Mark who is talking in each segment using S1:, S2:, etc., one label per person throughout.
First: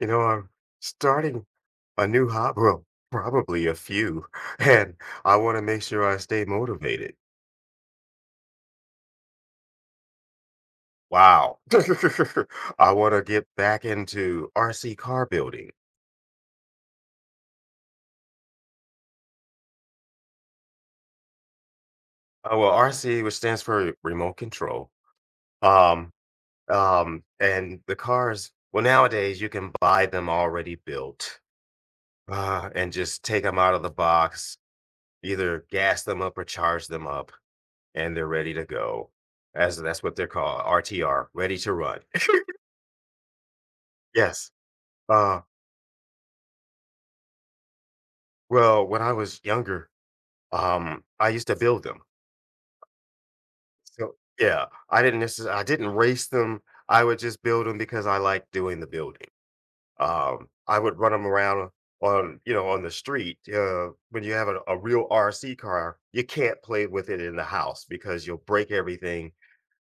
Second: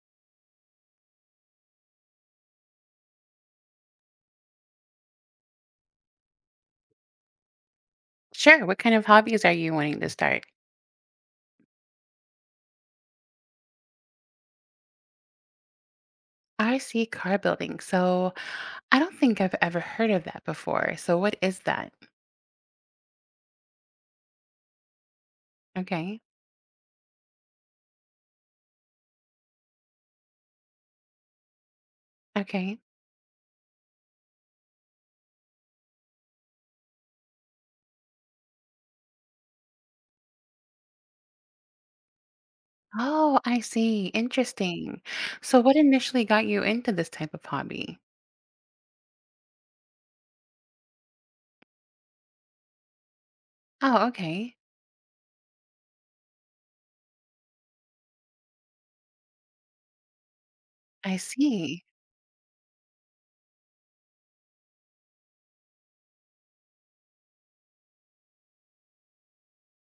S1: You know, I'm starting a new hobby, well, probably a few, and I want to make sure I stay motivated.
S2: Sure. What kind of hobbies are you wanting to start?
S1: Wow. I want to get back into RC car building.
S2: I see car building. So I don't think I've ever heard of that before. So what is that?
S1: Well, RC, which stands for remote control. Um,
S2: Okay.
S1: and the cars, well, nowadays you can buy them already built,
S2: Okay.
S1: and just take them out of the box, either gas them up or charge them up. And they're ready to go. As that's what they're called, RTR, ready to run.
S2: Oh, I see.
S1: Yes.
S2: Interesting.
S1: Uh,
S2: So what initially got you into this type of hobby?
S1: well, when I was younger, I used to build them.
S2: Oh,
S1: So
S2: okay.
S1: yeah, I didn't race them. I would just build them because I like doing the building. I would run
S2: I
S1: them around
S2: see.
S1: on, you know, on the street. When you have a real RC car, you can't play with it in the house because you'll break everything.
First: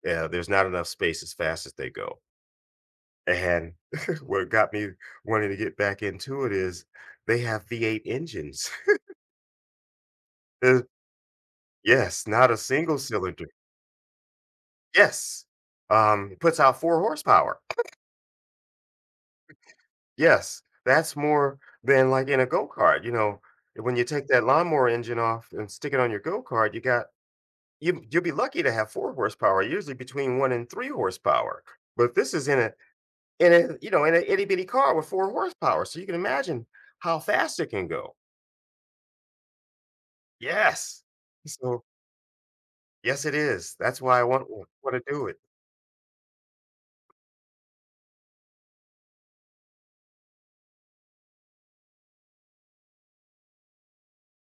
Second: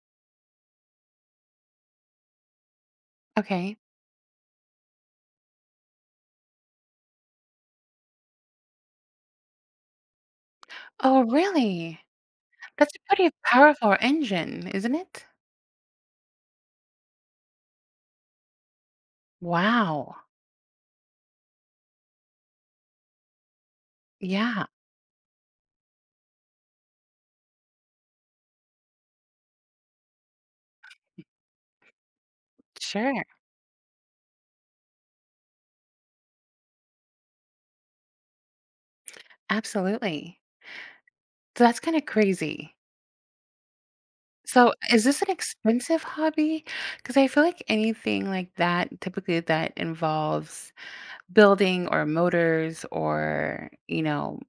S1: Yeah, there's not enough space as fast as they go. And
S2: Okay.
S1: what got me wanting to get back into it is they have V8 engines. Uh,
S2: Oh, really?
S1: yes, not a
S2: That's
S1: single
S2: a pretty
S1: cylinder.
S2: powerful engine, isn't it?
S1: Yes. It puts out 4 horsepower.
S2: Wow.
S1: Yes. That's more than like in a go kart. You know, when you take that
S2: Yeah,
S1: lawnmower engine off and stick it on your go kart, you got, you'll be lucky to have 4 horsepower, usually between 1 and 3 horsepower. But this is in
S2: sure.
S1: in a, you know, in a itty bitty car with 4 horsepower. So you can imagine how fast it can go.
S2: Absolutely.
S1: Yes.
S2: So that's
S1: So,
S2: kind of crazy.
S1: yes, it is. That's why I want
S2: So,
S1: wanna
S2: is this
S1: do
S2: an
S1: it.
S2: expensive hobby? Because I feel like anything like that, typically that involves building or motors or,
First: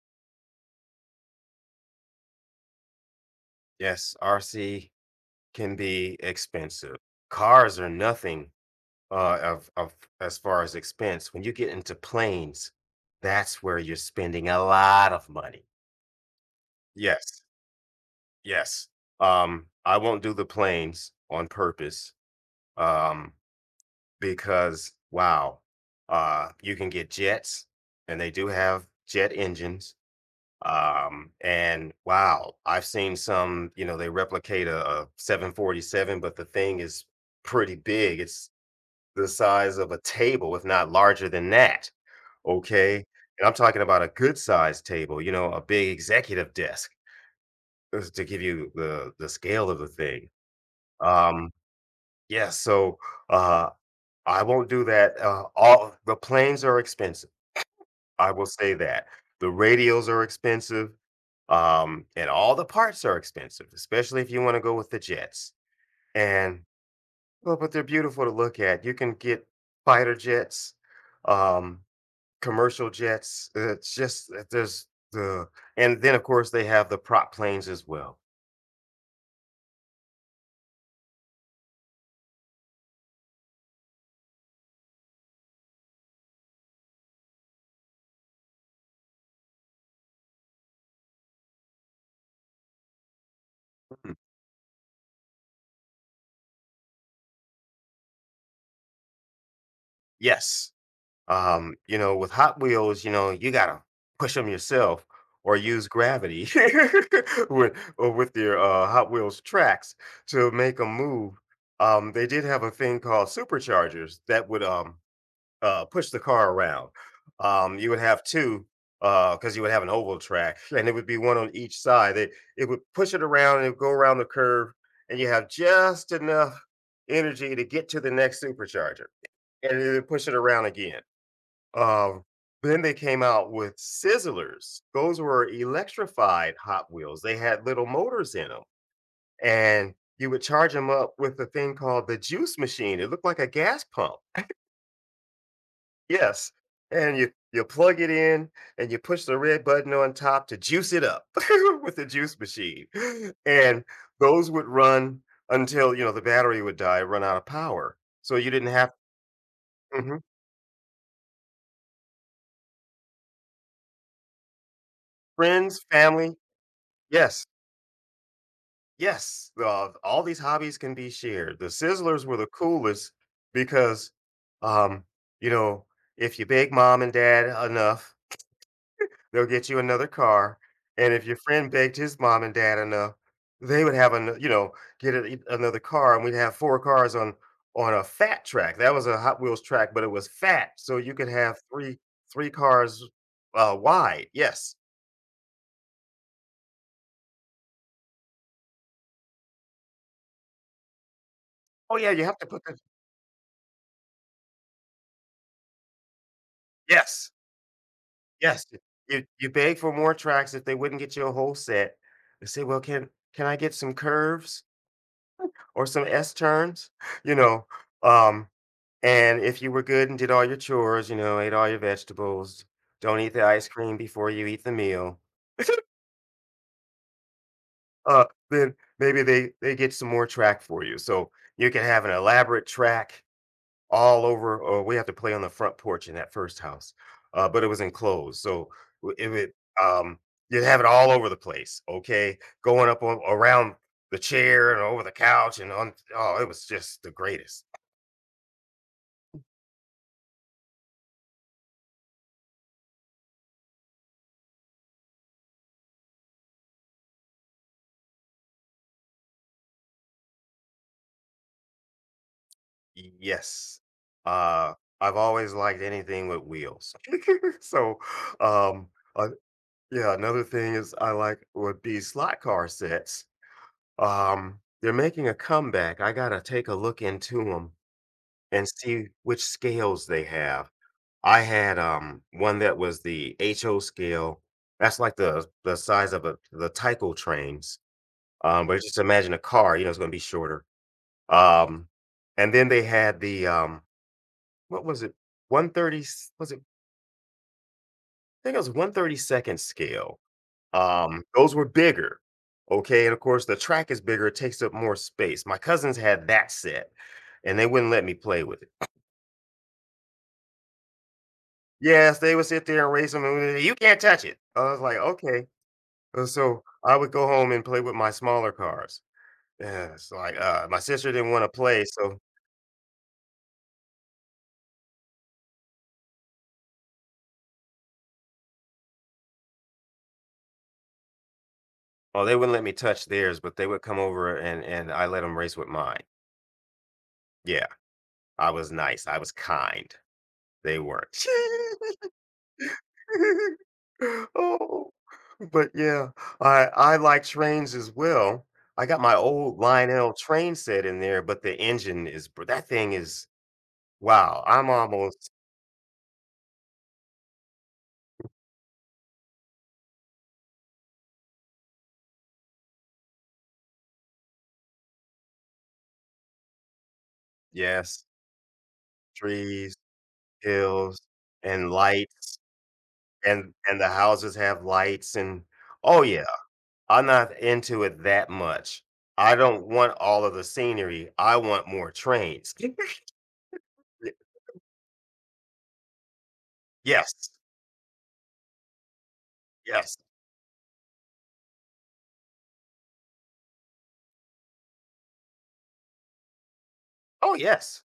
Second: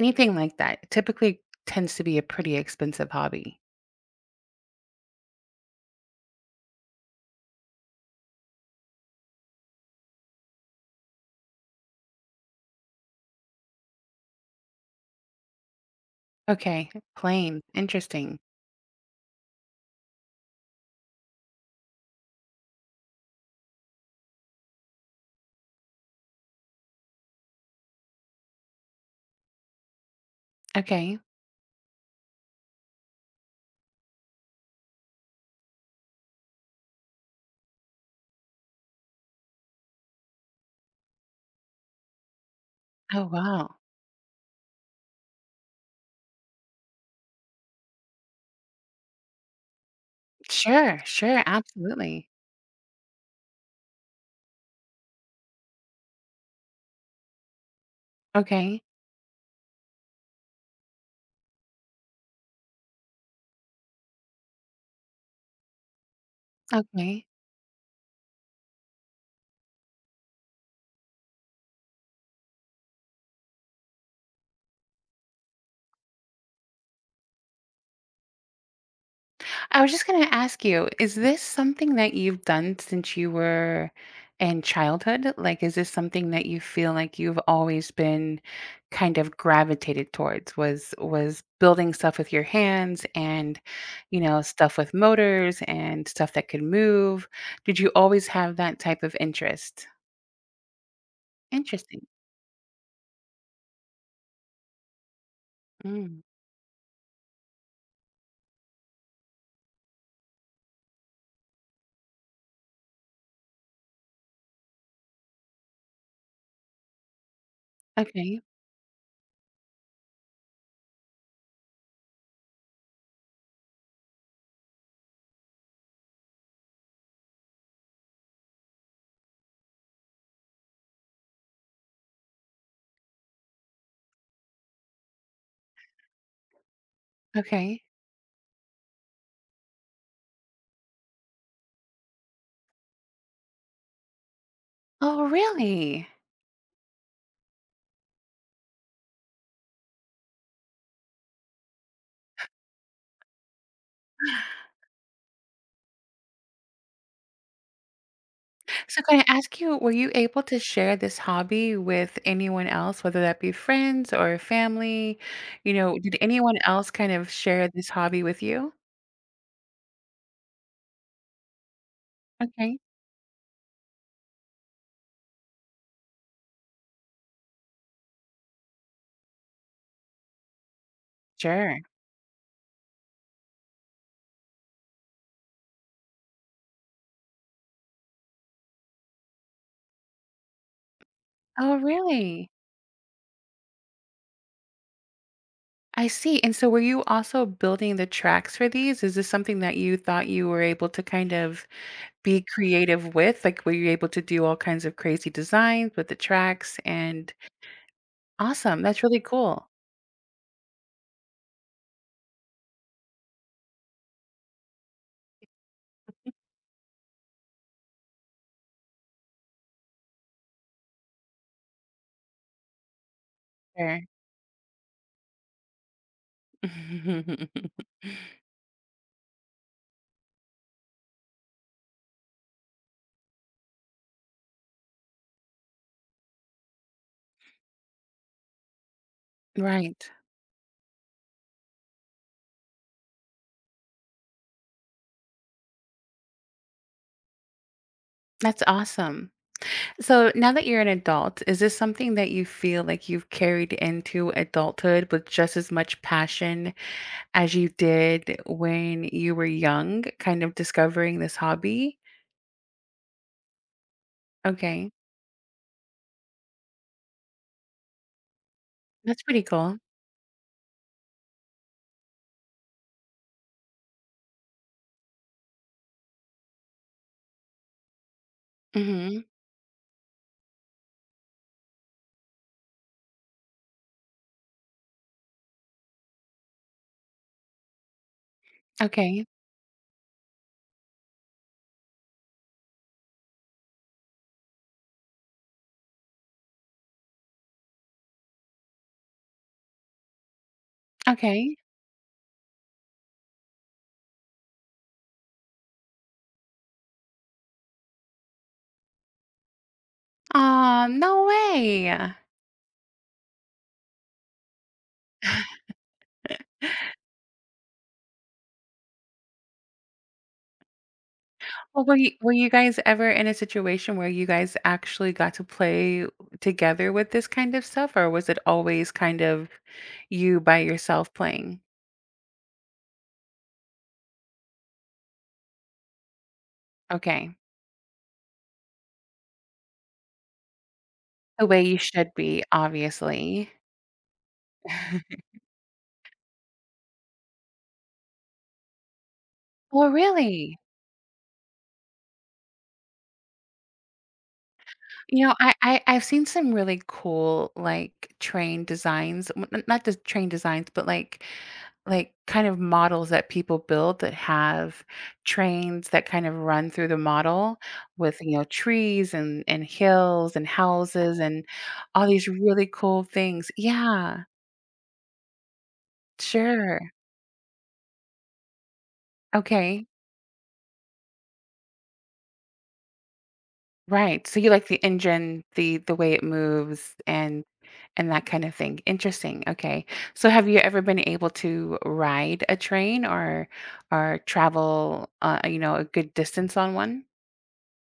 S2: anything like that, typically tends to be a pretty expensive hobby.
S1: Yes, RC can be expensive. Cars are nothing, of as far as expense. When you get into planes, that's where you're spending a lot of money.
S2: Okay,
S1: Yes,
S2: planes, interesting.
S1: yes. I won't do the planes on purpose, um, because, wow, you can get jets, and they do have jet engines.
S2: Okay.
S1: And wow, I've seen some, you know, they replicate a 747, but the thing is pretty big. It's the size of a table, if not larger than that. Okay.
S2: Oh,
S1: And I'm
S2: wow.
S1: talking about a good sized table, you know, a big executive desk just to give you the scale of the thing.
S2: Sure, sure,
S1: Um,
S2: absolutely.
S1: yeah. So, uh, I won't do that. All the planes are expensive, I will say
S2: Okay,
S1: that. The radios are expensive, and all the parts are expensive, especially if you wanna go with the jets, and
S2: okay.
S1: well, but they're beautiful to look at. You can get fighter jets, um, commercial jets, it's just that there's the, and then, of course, they have the prop planes as well.
S2: I was just going to ask you, is this something that you've done since you were in childhood? Like, is this something that you feel like you've always been kind of gravitated towards? Was building stuff with your hands and,
S1: Mm,
S2: stuff with motors and stuff that could move? Did you always have that type of interest?
S1: yes. You
S2: Interesting.
S1: know, with Hot Wheels, you know, you gotta push them yourself or use
S2: Mm.
S1: gravity with or with your Hot Wheels tracks to make them move. They did have a thing called superchargers that would push the car around. You would have
S2: Okay.
S1: two because you would have an oval track, and it would be one on each side. It would push it around and it would go around the curve, and you have just enough energy to get to the next supercharger, and then push it around again. um, then they came out with Sizzlers. Those were electrified Hot Wheels. They had
S2: Okay.
S1: little motors in them, and you would charge them up with a thing called the juice machine. It looked like a gas pump.
S2: Oh, really?
S1: Yes, and you plug it in and you push the red button on top to juice it up with the juice machine. And those would run until, you know, the battery would die, run out of power. So you didn't have.
S2: So can I ask you, were you
S1: Mhm.
S2: able to share this hobby with anyone else, whether that be friends or family? You
S1: Friends,
S2: know, did
S1: family.
S2: anyone else kind of
S1: Yes.
S2: share this hobby with you?
S1: Yes, all these hobbies can be shared. The Sizzlers were the
S2: Okay.
S1: coolest because, um, you know, if you beg mom and dad enough, they'll get you another car. And if your friend
S2: Sure.
S1: begged his mom and dad enough, they would have an, you know, get another car, and we'd have four cars on a fat track. That was a Hot Wheels track, but it was fat, so you could have
S2: Oh,
S1: three
S2: really?
S1: cars wide. Yes.
S2: I see. And so were you also building the tracks for these? Is this something that you thought you were able to kind of
S1: Oh yeah, you have
S2: be
S1: to put the
S2: creative with? Like, were you able to do all kinds of crazy designs with the tracks?
S1: yes.
S2: And
S1: Yes,
S2: awesome. That's really
S1: you
S2: cool.
S1: beg for more tracks if they wouldn't get you a whole set. They say, "Well, can I get some curves or some S turns?" You know, um, and if you were good and did all your chores, you know, ate all your vegetables, don't eat the ice cream
S2: Sure.
S1: before you eat the meal, then maybe they get some more track for you. So you can have an elaborate track all over, or we have to play on the front porch in that first house, but it was enclosed. So w- if it
S2: Right.
S1: um you'd have it all over the place, okay? Going up on, around the chair and over the couch and on, oh, it was just the greatest.
S2: That's awesome. So now that you're an adult, is this something that you feel like you've carried into adulthood with just as much passion as you did when you were young, kind of discovering this hobby?
S1: Yes. Uh
S2: Okay.
S1: I've always liked anything with wheels. So um
S2: That's
S1: uh,
S2: pretty cool.
S1: yeah, another thing is I like would be slot car sets. They're making a comeback. I got to take a look into them and see
S2: Hmm.
S1: which scales they have. I had, one that was the HO scale. That's like the size of a the Tyco trains, but just
S2: Okay.
S1: imagine a car, you know, it's gonna be shorter. Um, and then they had the, what was it? 130, was it? I think it was 132nd scale. Those
S2: Okay.
S1: were bigger. Okay, and of course the track is bigger, it takes up more space. My cousins had that set, and they wouldn't let me play with it.
S2: Aw, no way.
S1: Yes, they would sit there and race them, and they, "You can't touch it." I was like, "Okay." And so I would go home and play with my smaller cars. Yeah, it's like, my sister didn't wanna play,
S2: Well,
S1: so
S2: were you guys ever in a situation where you guys actually got to play together with this kind of stuff, or was it always kind of you by yourself playing?
S1: oh, they wouldn't let me touch theirs, but they would come over and I let them race with mine.
S2: Okay.
S1: Yeah, I was nice, I was kind. They weren't.
S2: The way you should be, obviously.
S1: Oh, but yeah, I like trains as well. I got my old
S2: Well,
S1: Lionel train
S2: really?
S1: set in there, but the engine is br that thing is wow, I'm
S2: You
S1: almost.
S2: know, I've seen some really cool, like, train designs w n not just train designs, but, like, kind of models that people build that have trains that kind of run through the model
S1: Yes,
S2: with, you know, trees and
S1: trees,
S2: hills and
S1: hills,
S2: houses and
S1: and
S2: all these
S1: lights,
S2: really cool things.
S1: and the
S2: Yeah.
S1: houses have lights and oh, yeah,
S2: Sure.
S1: I'm not into it that much. I don't
S2: Okay.
S1: want all of the scenery, I want more trains. Y
S2: Right. So you like the engine, the way it moves
S1: yes,
S2: and that kind of thing. Interesting. Okay.
S1: yes.
S2: So have you ever been able to ride a train or travel you know, a good distance on one?
S1: Oh, yes,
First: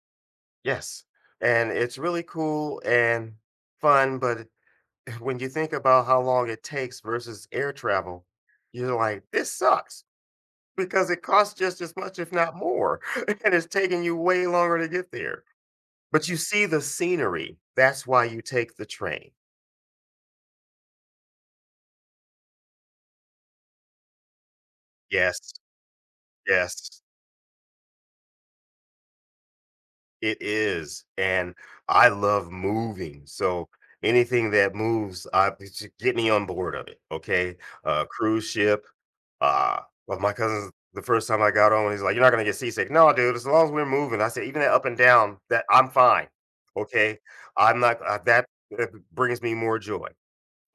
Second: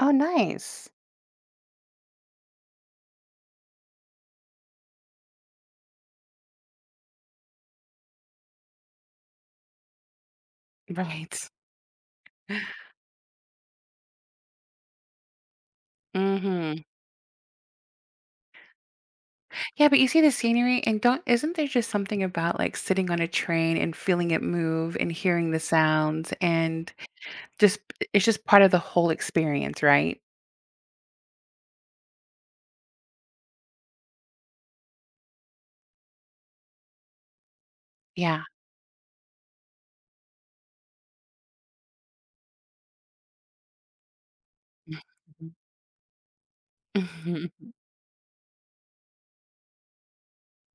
S2: Oh, nice.
S1: yes, and it's really cool and fun, but when you think about how long it takes versus air travel, you're like, "This sucks," because it
S2: Right.
S1: costs just as much, if not more, and it's taking you way longer to get there. But you see the
S2: Hmm.
S1: scenery. That's why you take the train.
S2: Yeah, but you see the scenery and don't isn't there just something about like sitting on a train and feeling it move and hearing
S1: Yes,
S2: the sounds and
S1: yes.
S2: just it's just part of the whole experience, right?
S1: It is, and I love moving, so anything that moves, I it's just get me on board of it, okay?
S2: Yeah.
S1: Cruise ship, uh, well, my cousin's the first time I got on, he's like, "You're not gonna get seasick." "No, dude, as long as we're moving." I said, "Even that up and down, that I'm fine, okay?
S2: Mhm.
S1: I'm not that brings me more joy,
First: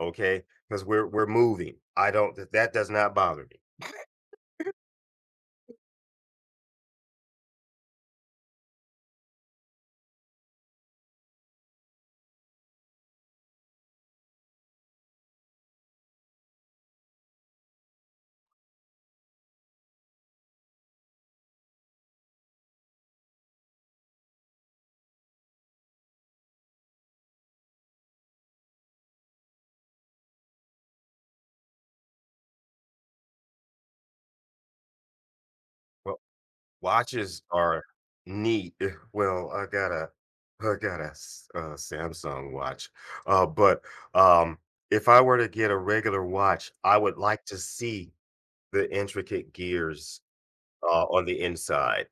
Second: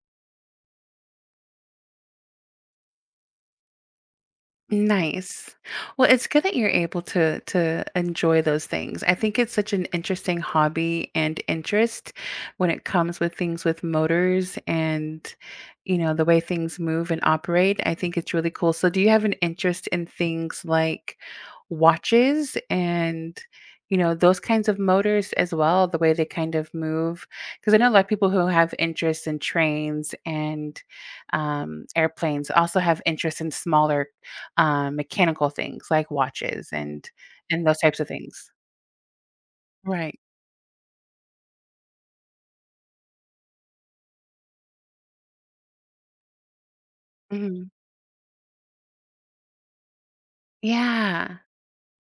S1: okay, because we 'Cause we're moving. I don't that that does not bother me."
S2: Nice. Well, it's good that you're able to enjoy those things. I think it's such an interesting hobby and interest when it comes with things with motors and you know the way things move and operate. I think it's really cool. So do you have an interest in things like watches and you know those kinds of motors as well, the way they kind of move? Because I know a lot of people who have interest in trains and airplanes also have interest in smaller mechanical things like
S1: Well,
S2: watches
S1: watches
S2: and those
S1: are
S2: types of things.
S1: neat. Eh, well,
S2: Right.
S1: I got a Samsung watch. But um, if I were to get a regular watch, I would like to
S2: Mhm.
S1: see the intricate gears on
S2: Yeah.
S1: the inside.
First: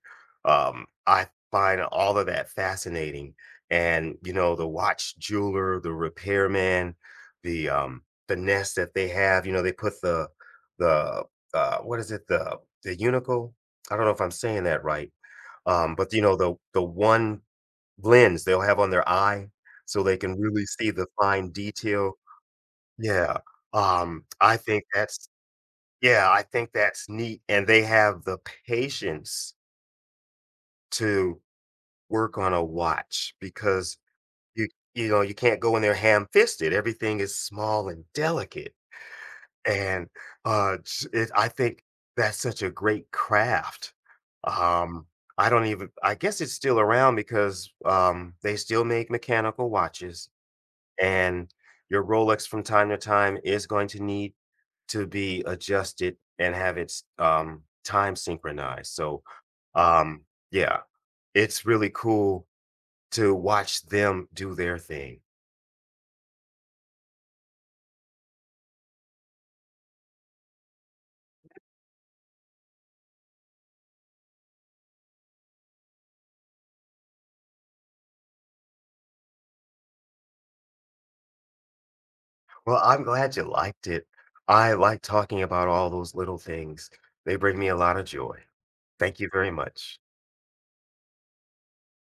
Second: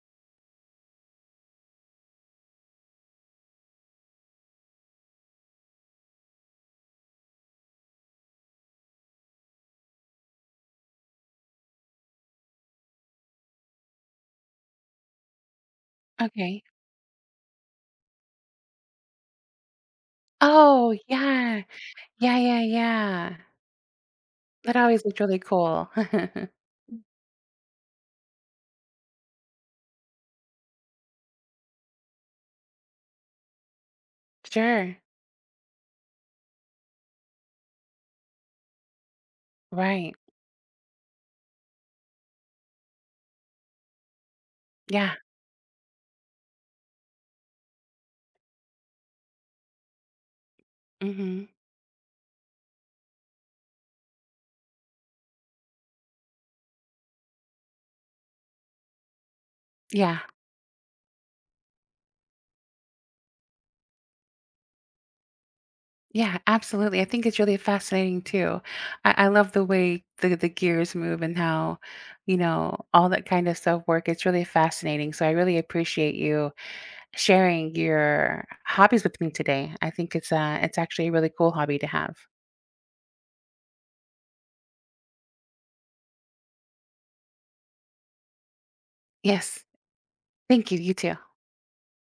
S1: I find all of that fascinating. And you know, the watch jeweler, the repairman, the um the nest that they have, you know, they put the what is it, the unicle? I don't know if I'm saying that right. But you know, the
S2: Okay.
S1: one lens they'll have on their eye so they can really see
S2: Oh,
S1: the fine
S2: yeah.
S1: detail.
S2: Yeah, yeah, yeah.
S1: Yeah. I
S2: That
S1: think
S2: always looked
S1: that's
S2: really cool.
S1: yeah, I think that's neat. And they have the patience to work on a watch because you
S2: Sure.
S1: you know you can't go in there ham fisted. Everything is small and delicate, and
S2: Right.
S1: I think that's such a great craft. Um,
S2: Yeah.
S1: I don't even. I guess it's still around because they still make mechanical watches,
S2: Mhm.
S1: and your Rolex from time to time is going to need to be adjusted and have its time synchronized. So
S2: Yeah.
S1: um yeah, it's really cool to watch them do their thing.
S2: Yeah, absolutely. I think it's really fascinating too. I love the way the gears move and how, you know, all that kind of stuff work. It's really fascinating. So I really appreciate you sharing your hobbies with me today. I think it's actually a really cool hobby to have.
S1: Well, I'm glad you liked it. I like talking about all those little things. They bring me a lot of joy. Thank you very
S2: Yes.
S1: much.
S2: Thank you. You too.